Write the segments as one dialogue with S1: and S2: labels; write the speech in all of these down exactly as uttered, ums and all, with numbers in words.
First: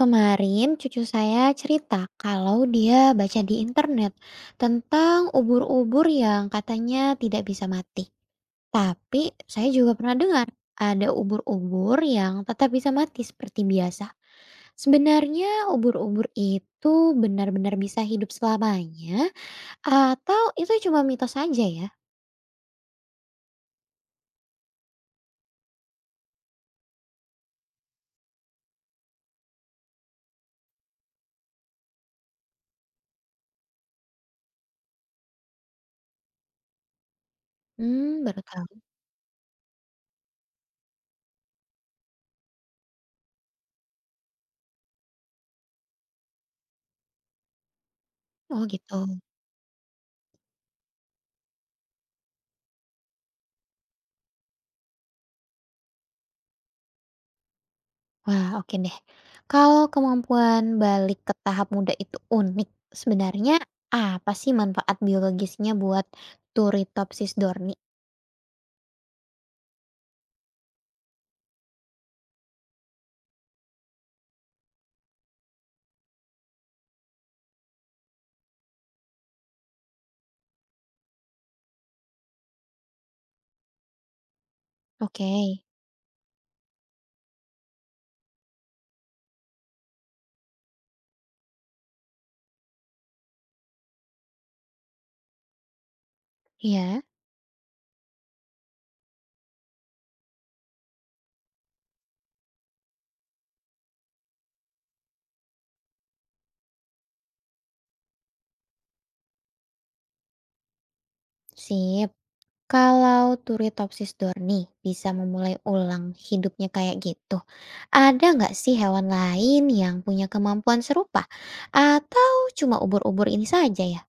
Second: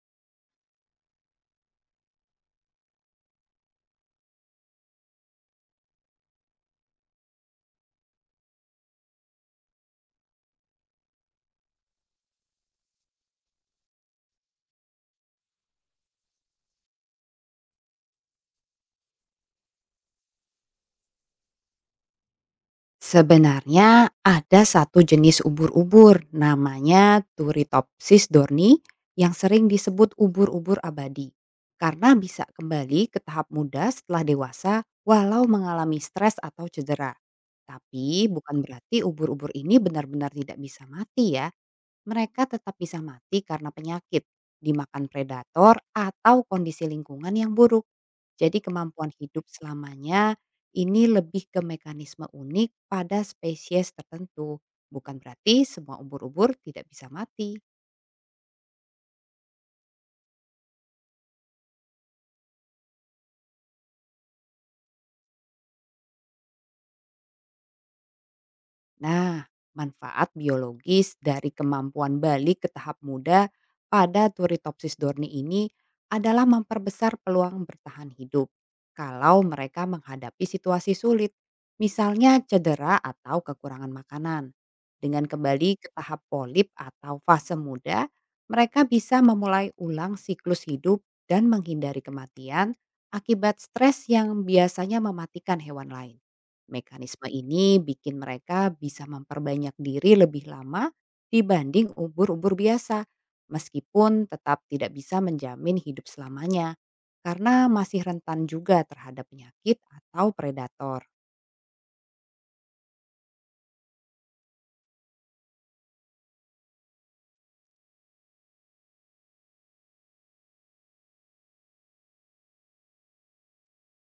S1: Kemarin cucu saya cerita kalau dia baca di internet tentang ubur-ubur yang katanya tidak bisa mati. Tapi saya juga pernah dengar ada ubur-ubur yang tetap bisa mati seperti biasa. Sebenarnya ubur-ubur itu benar-benar bisa hidup selamanya atau itu cuma mitos saja ya?
S2: Sebenarnya ada satu jenis ubur-ubur namanya Turritopsis dorni yang sering disebut ubur-ubur abadi karena bisa kembali ke tahap muda setelah dewasa walau mengalami stres atau cedera.
S1: Hmm,
S2: Tapi
S1: baru
S2: bukan
S1: tahu.
S2: berarti ubur-ubur ini benar-benar tidak bisa mati ya. Mereka tetap bisa mati karena penyakit, dimakan predator atau kondisi lingkungan yang buruk. Jadi
S1: Oh
S2: kemampuan
S1: gitu.
S2: hidup selamanya ini lebih ke mekanisme unik pada spesies tertentu, bukan berarti semua ubur-ubur tidak bisa mati.
S1: Wah, oke deh. Kalau kemampuan balik ke tahap muda itu unik, sebenarnya apa sih manfaat biologisnya buat Turritopsis dorni?
S2: Nah, manfaat biologis dari kemampuan balik ke tahap muda pada Turritopsis dorni ini adalah memperbesar peluang bertahan hidup kalau mereka menghadapi situasi sulit, misalnya cedera atau kekurangan makanan. Dengan
S1: Oke,
S2: kembali ke tahap polip atau fase muda, mereka bisa memulai ulang siklus hidup dan menghindari kematian akibat stres yang biasanya mematikan hewan lain.
S1: iya,
S2: Mekanisme ini bikin mereka bisa memperbanyak diri lebih lama dibanding ubur-ubur biasa, meskipun tetap tidak bisa menjamin hidup selamanya karena masih rentan juga terhadap penyakit atau predator.
S1: sip. Kalau Turritopsis dorni bisa memulai ulang hidupnya kayak gitu, ada nggak sih hewan lain yang punya kemampuan serupa? Atau cuma ubur-ubur ini saja ya?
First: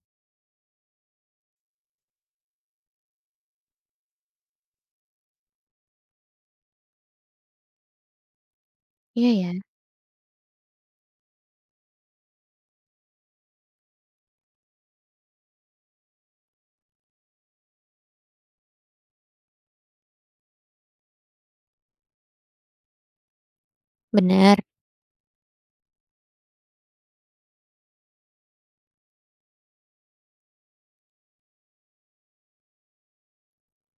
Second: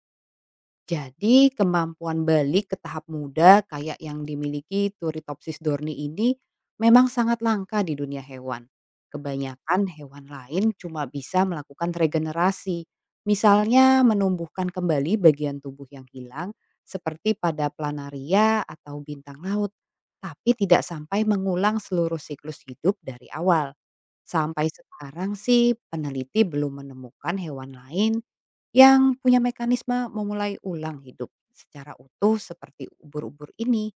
S2: Jadi kemampuan balik ke tahap muda kayak yang dimiliki Turritopsis dorni ini memang sangat langka di dunia hewan.
S1: Iya ya,
S2: Kebanyakan hewan lain cuma bisa melakukan regenerasi, misalnya menumbuhkan kembali bagian tubuh yang hilang seperti pada planaria atau bintang laut, tapi tidak sampai mengulang seluruh siklus hidup dari awal.
S1: benar.
S2: Sampai sekarang sih peneliti belum menemukan hewan lain yang punya mekanisme memulai ulang hidup secara utuh seperti ubur-ubur ini,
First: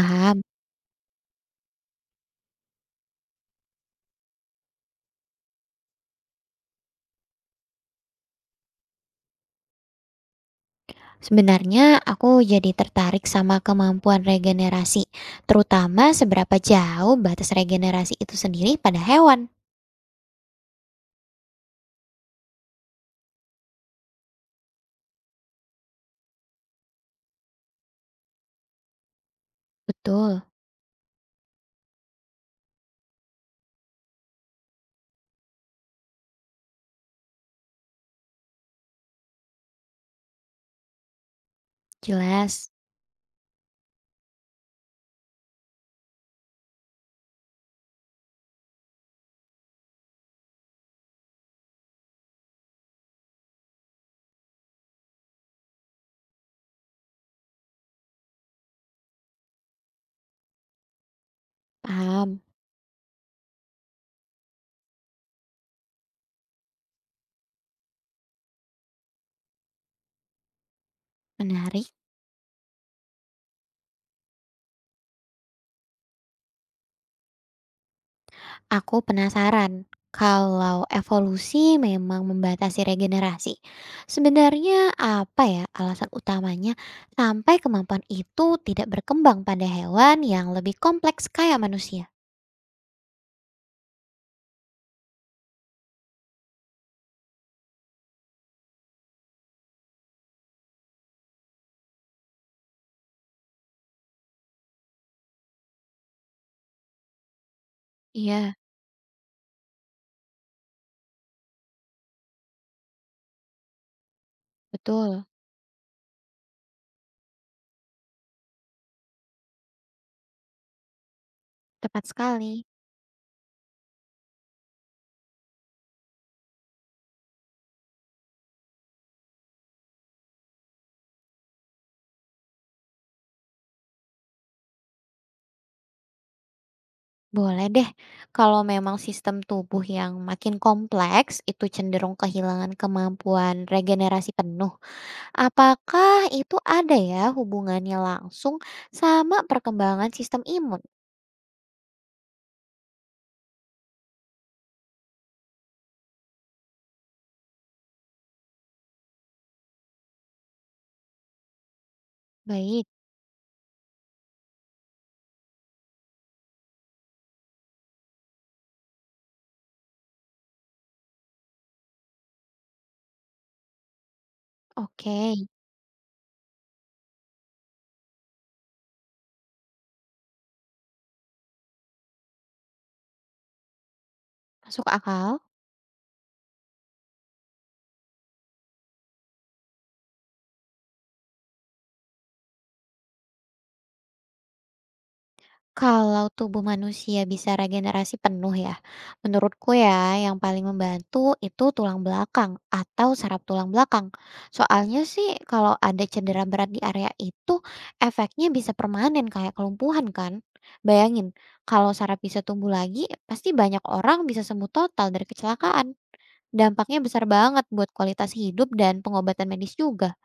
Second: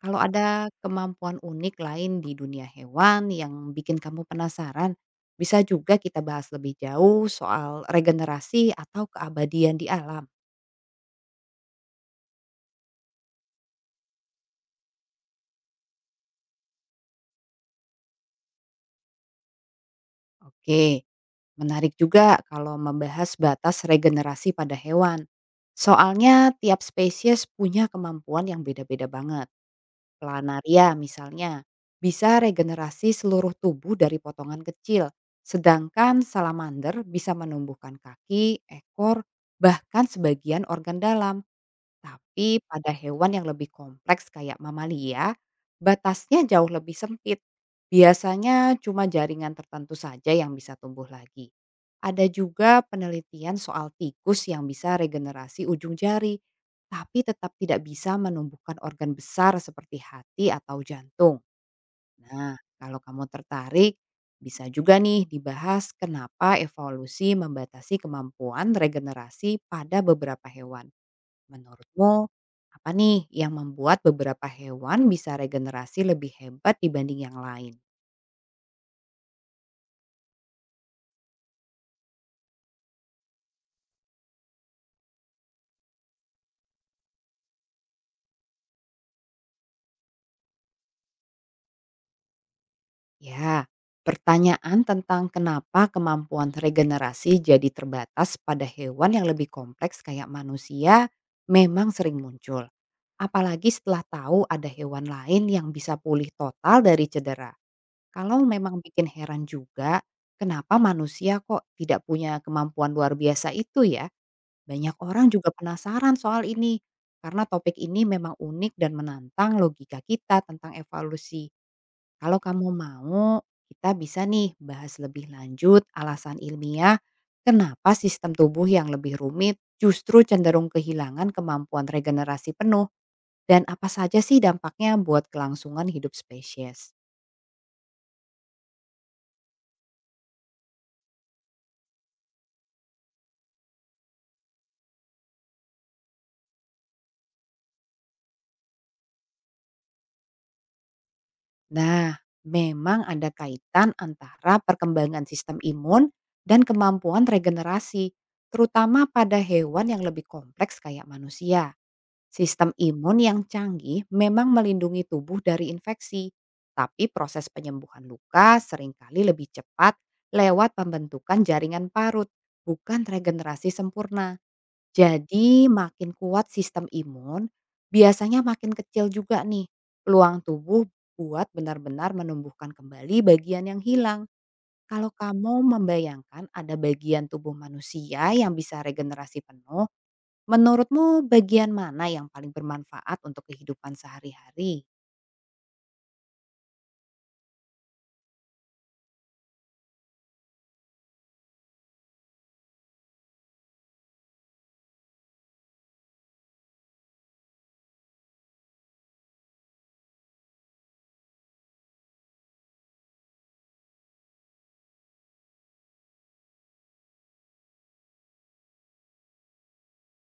S2: kalau ada kemampuan unik lain di dunia hewan yang bikin kamu penasaran, bisa juga kita bahas lebih jauh soal regenerasi atau keabadian di alam.
S1: Sebenarnya aku jadi tertarik sama kemampuan regenerasi, terutama seberapa jauh batas regenerasi itu sendiri pada hewan.
S2: Oke, menarik juga kalau membahas batas regenerasi pada hewan. Soalnya tiap spesies punya kemampuan yang beda-beda banget.
S1: Betul,
S2: Planaria misalnya, bisa regenerasi seluruh tubuh dari potongan kecil, sedangkan salamander bisa menumbuhkan kaki, ekor, bahkan sebagian organ dalam. Tapi
S1: jelas,
S2: pada hewan yang lebih kompleks kayak mamalia, batasnya jauh lebih sempit. Biasanya cuma jaringan tertentu saja yang bisa tumbuh lagi. Ada juga penelitian soal tikus yang bisa regenerasi ujung jari, tapi tetap tidak bisa menumbuhkan organ besar seperti hati atau jantung.
S1: paham,
S2: Nah, kalau kamu tertarik, bisa juga nih dibahas kenapa evolusi membatasi kemampuan regenerasi pada beberapa hewan.
S1: menarik.
S2: Menurutmu, apa nih yang membuat beberapa hewan bisa regenerasi lebih hebat dibanding yang lain?
S1: Aku penasaran kalau evolusi memang membatasi regenerasi. Sebenarnya apa ya alasan utamanya sampai kemampuan itu tidak berkembang pada hewan yang lebih kompleks kayak manusia?
S2: Ya, pertanyaan tentang kenapa kemampuan regenerasi jadi terbatas pada hewan yang lebih kompleks kayak manusia memang sering muncul. Apalagi setelah tahu ada hewan lain yang bisa pulih total dari cedera. Kalau
S1: Iya,
S2: memang bikin heran juga, kenapa manusia kok tidak punya kemampuan luar biasa itu ya? Banyak
S1: betul,
S2: orang juga penasaran soal ini, karena topik ini memang unik dan menantang logika kita tentang evolusi.
S1: tepat
S2: Kalau
S1: sekali.
S2: kamu mau, kita bisa nih bahas lebih lanjut alasan ilmiah kenapa sistem tubuh yang lebih rumit justru cenderung kehilangan kemampuan regenerasi penuh dan apa saja sih dampaknya buat kelangsungan hidup spesies.
S1: Boleh deh, kalau memang sistem tubuh yang makin kompleks itu cenderung kehilangan kemampuan regenerasi penuh. Apakah itu ada ya hubungannya langsung sama perkembangan sistem imun?
S2: Nah, memang ada kaitan antara perkembangan sistem imun dan kemampuan regenerasi, terutama pada hewan yang lebih kompleks kayak manusia. Sistem
S1: Baik,
S2: imun yang canggih memang melindungi tubuh dari infeksi, tapi proses penyembuhan luka seringkali lebih cepat lewat pembentukan jaringan parut, bukan regenerasi sempurna.
S1: oke,
S2: Jadi makin kuat sistem imun, biasanya makin kecil juga nih peluang tubuh buat benar-benar menumbuhkan kembali bagian yang hilang.
S1: masuk
S2: Kalau
S1: akal.
S2: kamu membayangkan ada bagian tubuh manusia yang bisa regenerasi penuh, menurutmu bagian mana yang paling bermanfaat untuk kehidupan sehari-hari?
S1: Kalau tubuh manusia bisa regenerasi penuh ya, menurutku ya yang paling membantu itu tulang belakang atau saraf tulang belakang. Soalnya sih kalau ada cedera berat di area itu efeknya bisa permanen kayak kelumpuhan kan. Bayangin, kalau saraf bisa tumbuh lagi, pasti banyak orang bisa sembuh total dari kecelakaan. Dampaknya besar banget buat kualitas hidup dan pengobatan medis juga.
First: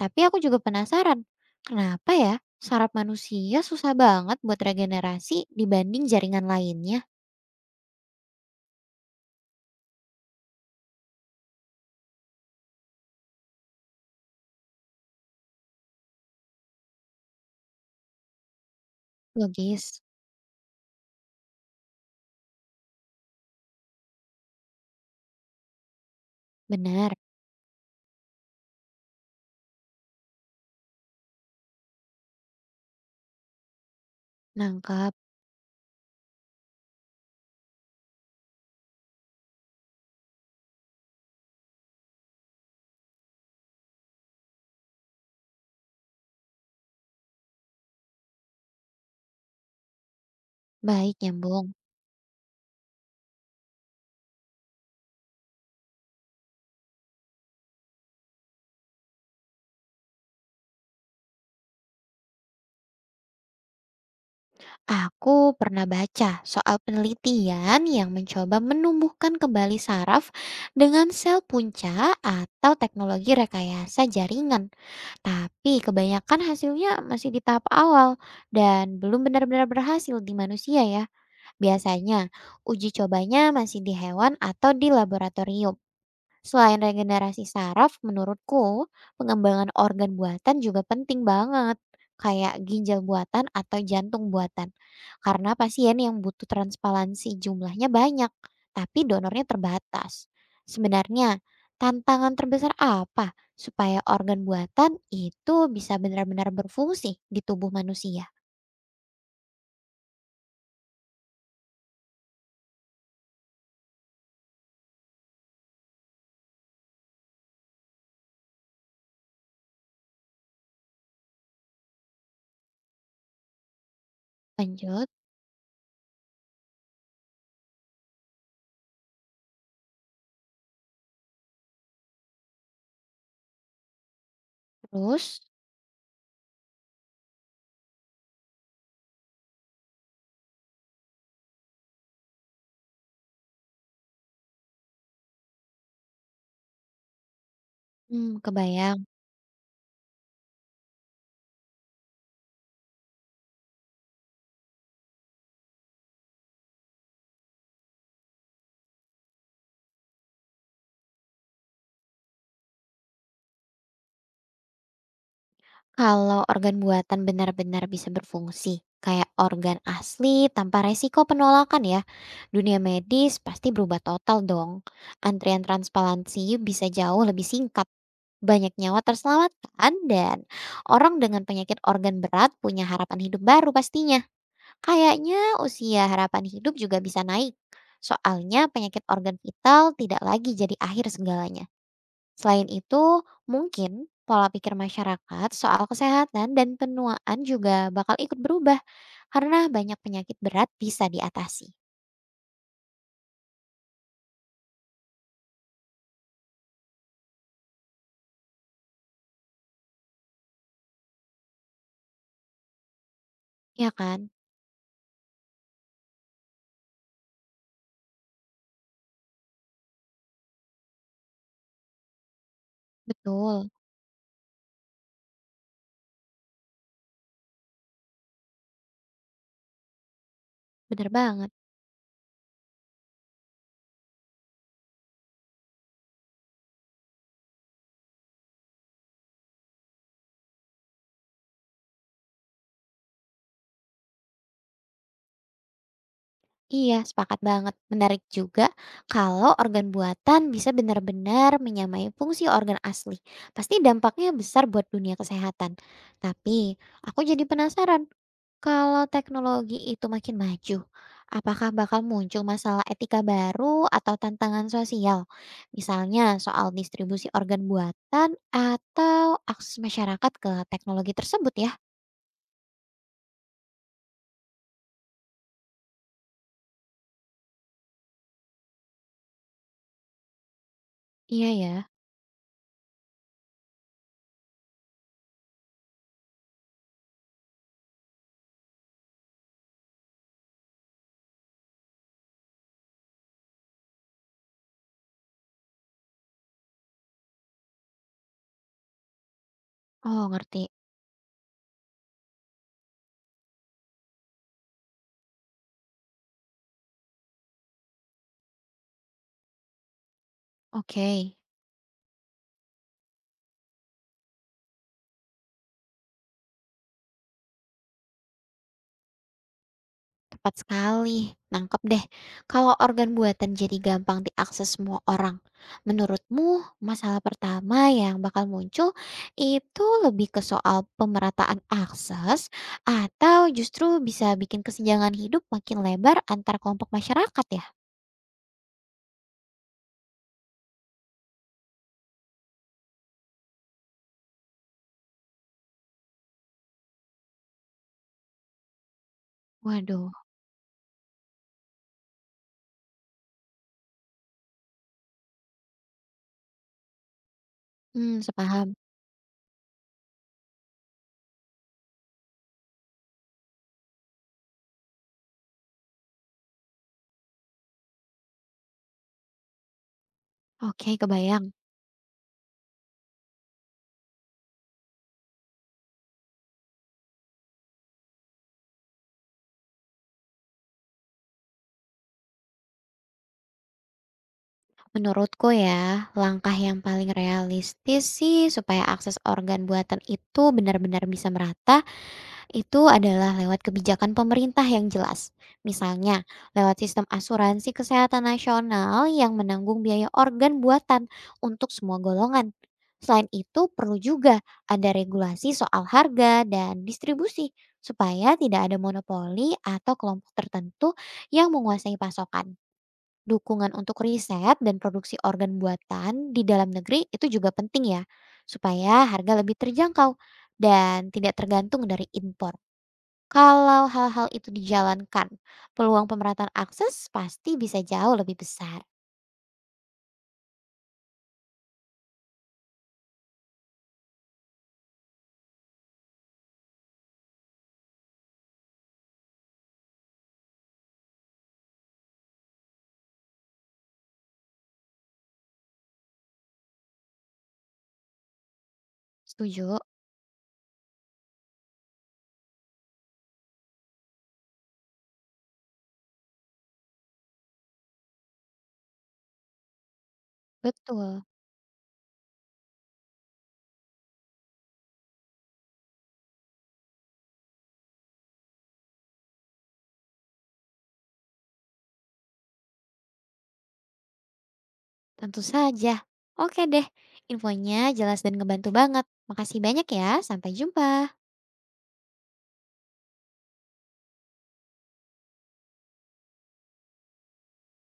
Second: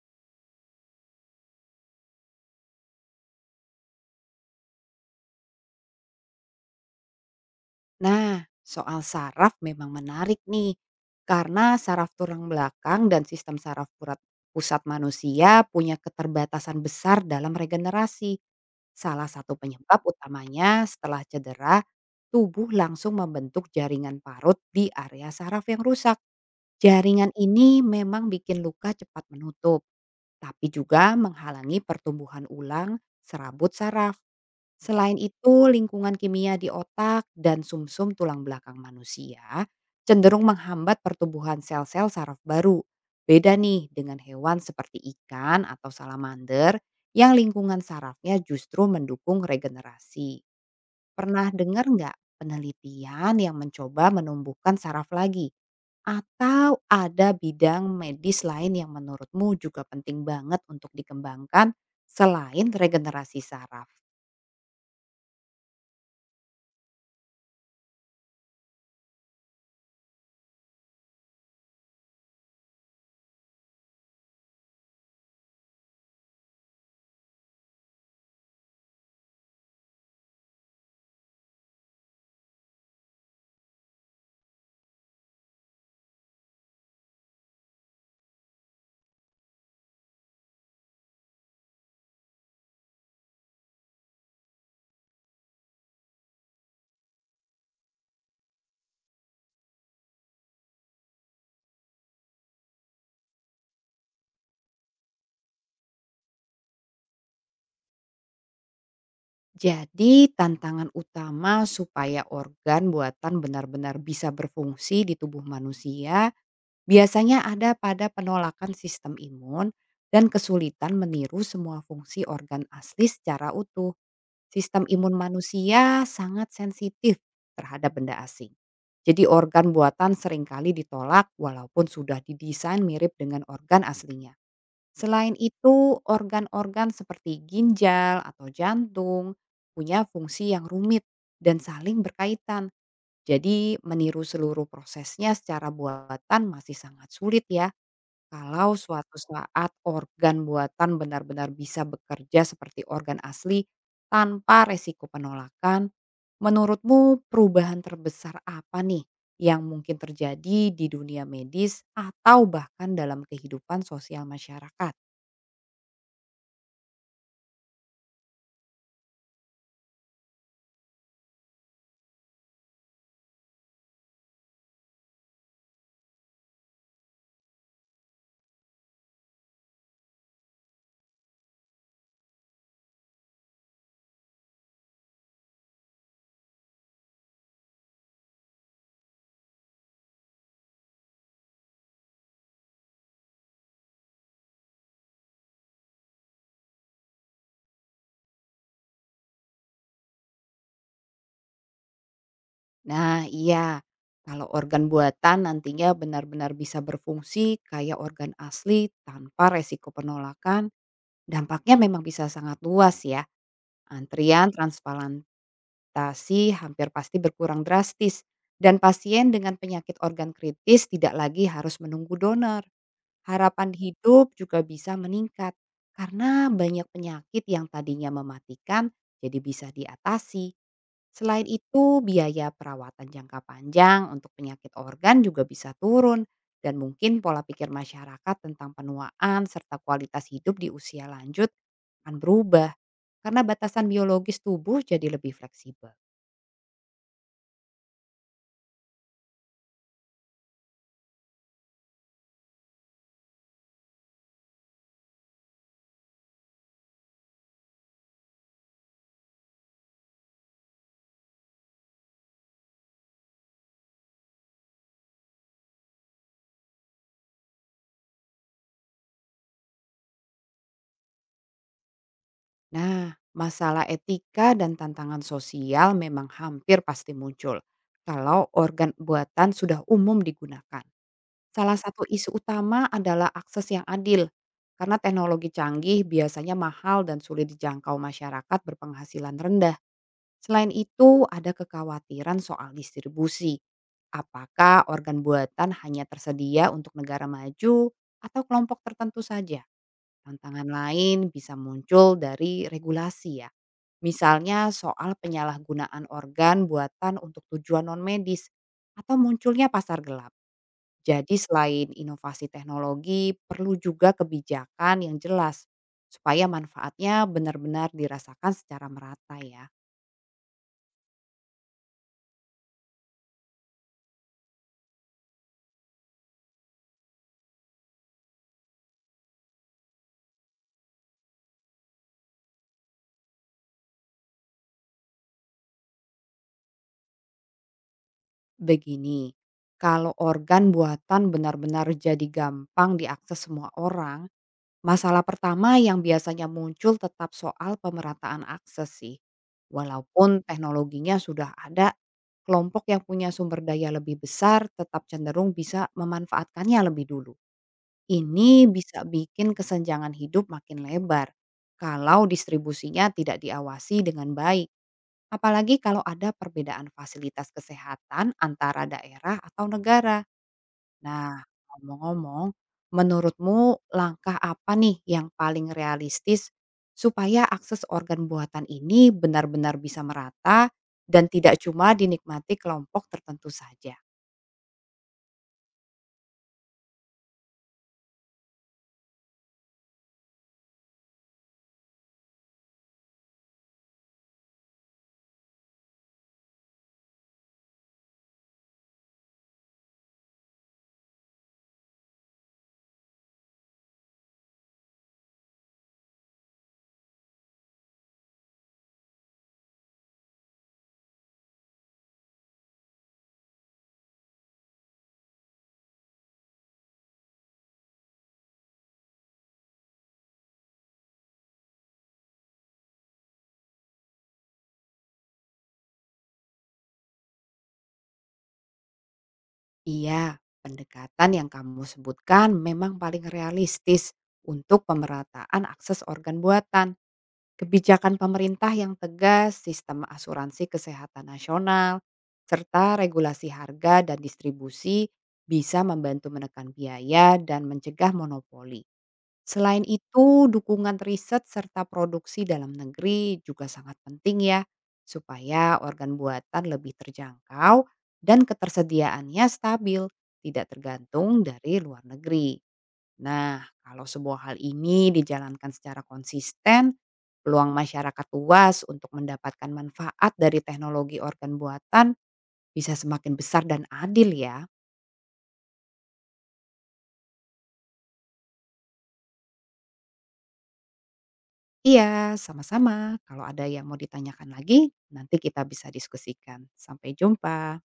S1: Tapi aku juga penasaran, kenapa ya saraf manusia susah banget buat regenerasi dibanding jaringan lainnya?
S2: Nah, soal saraf memang menarik nih. Karena saraf tulang belakang dan sistem saraf purat- pusat manusia punya keterbatasan besar dalam regenerasi. Salah satu penyebab
S1: Logis,
S2: utamanya setelah cedera, tubuh langsung membentuk jaringan parut di area saraf yang rusak.
S1: benar,
S2: Jaringan ini memang bikin luka cepat menutup, tapi juga menghalangi pertumbuhan ulang serabut saraf.
S1: nangkap.
S2: Selain itu, lingkungan kimia di otak dan sumsum tulang belakang manusia cenderung menghambat pertumbuhan sel-sel saraf baru. Beda nih dengan hewan seperti ikan atau salamander yang lingkungan sarafnya justru mendukung regenerasi.
S1: Baik,
S2: Pernah
S1: nyambung.
S2: dengar nggak penelitian yang mencoba menumbuhkan saraf lagi? Atau ada bidang medis lain yang menurutmu juga penting banget untuk dikembangkan selain regenerasi saraf?
S1: Aku pernah baca soal penelitian yang mencoba menumbuhkan kembali saraf dengan sel punca atau teknologi rekayasa jaringan. Tapi kebanyakan hasilnya masih di tahap awal dan belum benar-benar berhasil di manusia ya. Biasanya, uji cobanya masih di hewan atau di laboratorium. Selain regenerasi saraf, menurutku pengembangan organ buatan juga penting banget. Kayak ginjal buatan atau jantung buatan. Karena pasien yang butuh transplantasi jumlahnya banyak, tapi donornya terbatas. Sebenarnya, tantangan terbesar apa supaya organ buatan itu bisa benar-benar berfungsi di tubuh manusia?
S2: Jadi tantangan utama supaya organ buatan benar-benar bisa berfungsi di tubuh manusia biasanya ada pada penolakan sistem imun dan kesulitan meniru semua fungsi organ asli secara utuh. Sistem
S1: Lanjut,
S2: imun manusia sangat sensitif terhadap benda asing. Jadi organ buatan seringkali ditolak walaupun sudah didesain mirip dengan organ aslinya. Selain
S1: terus,
S2: itu, organ-organ seperti ginjal atau jantung punya fungsi yang rumit dan saling berkaitan. Jadi, meniru seluruh prosesnya secara buatan masih sangat sulit ya.
S1: hmm,
S2: Kalau
S1: kebayang.
S2: suatu saat organ buatan benar-benar bisa bekerja seperti organ asli tanpa resiko penolakan, menurutmu perubahan terbesar apa nih yang mungkin terjadi di dunia medis atau bahkan dalam kehidupan sosial masyarakat?
S1: Kalau organ buatan benar-benar bisa berfungsi, kayak organ asli tanpa resiko penolakan ya, dunia medis pasti berubah total dong. Antrian transplantasi bisa jauh lebih singkat, banyak nyawa terselamatkan, dan orang dengan penyakit organ berat punya harapan hidup baru pastinya. Kayaknya usia harapan hidup juga bisa naik. Soalnya penyakit organ vital tidak lagi jadi akhir segalanya. Selain itu, mungkin pola pikir masyarakat soal kesehatan dan penuaan juga bakal ikut berubah karena banyak penyakit berat bisa diatasi.
S2: Nah, iya. Kalau organ buatan nantinya benar-benar bisa berfungsi kayak organ asli tanpa resiko penolakan, dampaknya memang bisa sangat luas ya.
S1: Ya kan?
S2: Antrian transplantasi hampir pasti berkurang drastis dan pasien dengan penyakit organ kritis tidak lagi harus menunggu donor.
S1: Betul,
S2: Harapan hidup juga bisa meningkat karena banyak penyakit yang tadinya mematikan jadi bisa diatasi.
S1: bener
S2: Selain
S1: banget.
S2: itu, biaya perawatan jangka panjang untuk penyakit organ juga bisa turun dan mungkin pola pikir masyarakat tentang penuaan serta kualitas hidup di usia lanjut akan berubah karena batasan biologis tubuh jadi lebih fleksibel.
S1: Iya, sepakat banget. Menarik juga kalau organ buatan bisa benar-benar menyamai fungsi organ asli. Pasti dampaknya besar buat dunia kesehatan. Tapi aku jadi penasaran, kalau teknologi itu makin maju, apakah bakal muncul masalah etika baru atau tantangan sosial? Misalnya soal distribusi organ buatan atau akses masyarakat ke teknologi tersebut ya?
S2: Nah, masalah etika dan tantangan sosial memang hampir pasti muncul kalau organ buatan sudah umum digunakan.
S1: Iya
S2: Salah
S1: ya.
S2: satu isu utama adalah akses yang adil, karena teknologi canggih biasanya mahal dan sulit dijangkau masyarakat berpenghasilan rendah. Selain itu, ada kekhawatiran soal distribusi. Apakah organ buatan hanya tersedia untuk negara maju atau kelompok tertentu saja?
S1: Oh, ngerti.
S2: Tantangan lain bisa muncul dari regulasi ya. Misalnya soal penyalahgunaan organ buatan untuk tujuan non medis atau munculnya pasar gelap. Jadi
S1: Oke.
S2: selain inovasi teknologi, perlu juga kebijakan yang jelas supaya manfaatnya benar-benar dirasakan secara merata ya.
S1: Tepat sekali, nangkep deh. Kalau organ buatan jadi gampang diakses semua orang, menurutmu masalah pertama yang bakal muncul itu lebih ke soal pemerataan akses atau justru bisa bikin kesenjangan hidup makin lebar antar kelompok masyarakat ya?
S2: Begini, kalau organ buatan benar-benar jadi gampang diakses semua orang, masalah pertama yang biasanya muncul tetap soal pemerataan akses sih.
S1: Waduh,
S2: Walaupun teknologinya sudah ada, kelompok yang punya sumber daya lebih besar tetap cenderung bisa memanfaatkannya lebih dulu.
S1: hmm,
S2: Ini
S1: sepaham.
S2: bisa bikin kesenjangan hidup makin lebar kalau distribusinya tidak diawasi dengan baik, apalagi kalau ada perbedaan fasilitas kesehatan antara daerah atau negara.
S1: Oke,
S2: Nah,
S1: kebayang.
S2: ngomong-ngomong, menurutmu langkah apa nih yang paling realistis supaya akses organ buatan ini benar-benar bisa merata dan tidak cuma dinikmati kelompok tertentu saja?
S1: Menurutku ya, langkah yang paling realistis sih supaya akses organ buatan itu benar-benar bisa merata itu adalah lewat kebijakan pemerintah yang jelas. Misalnya, lewat sistem asuransi kesehatan nasional yang menanggung biaya organ buatan untuk semua golongan. Selain itu, perlu juga ada regulasi soal harga dan distribusi supaya tidak ada monopoli atau kelompok tertentu yang menguasai pasokan. Dukungan untuk riset dan produksi organ buatan di dalam negeri itu juga penting ya, supaya harga lebih terjangkau dan tidak tergantung dari impor. Kalau hal-hal itu dijalankan, peluang pemerataan akses pasti bisa jauh lebih besar.
S2: Iya, pendekatan yang kamu sebutkan memang paling realistis untuk pemerataan akses organ buatan. Kebijakan pemerintah yang tegas, sistem asuransi kesehatan nasional, serta regulasi harga dan distribusi bisa membantu menekan biaya dan mencegah monopoli.
S1: Setuju?
S2: Selain itu, dukungan riset serta produksi dalam negeri juga sangat penting ya, supaya organ buatan lebih terjangkau dan ketersediaannya stabil, tidak
S1: Betul,
S2: tergantung dari luar negeri. Nah, kalau sebuah hal ini dijalankan secara konsisten, peluang masyarakat luas untuk mendapatkan manfaat dari teknologi organ buatan bisa semakin besar dan adil ya.
S1: tentu saja. Oke deh, infonya jelas dan ngebantu banget. Makasih banyak ya, sampai jumpa.
S2: Iya, sama-sama. Kalau ada yang mau ditanyakan lagi, nanti kita bisa diskusikan. Sampai jumpa.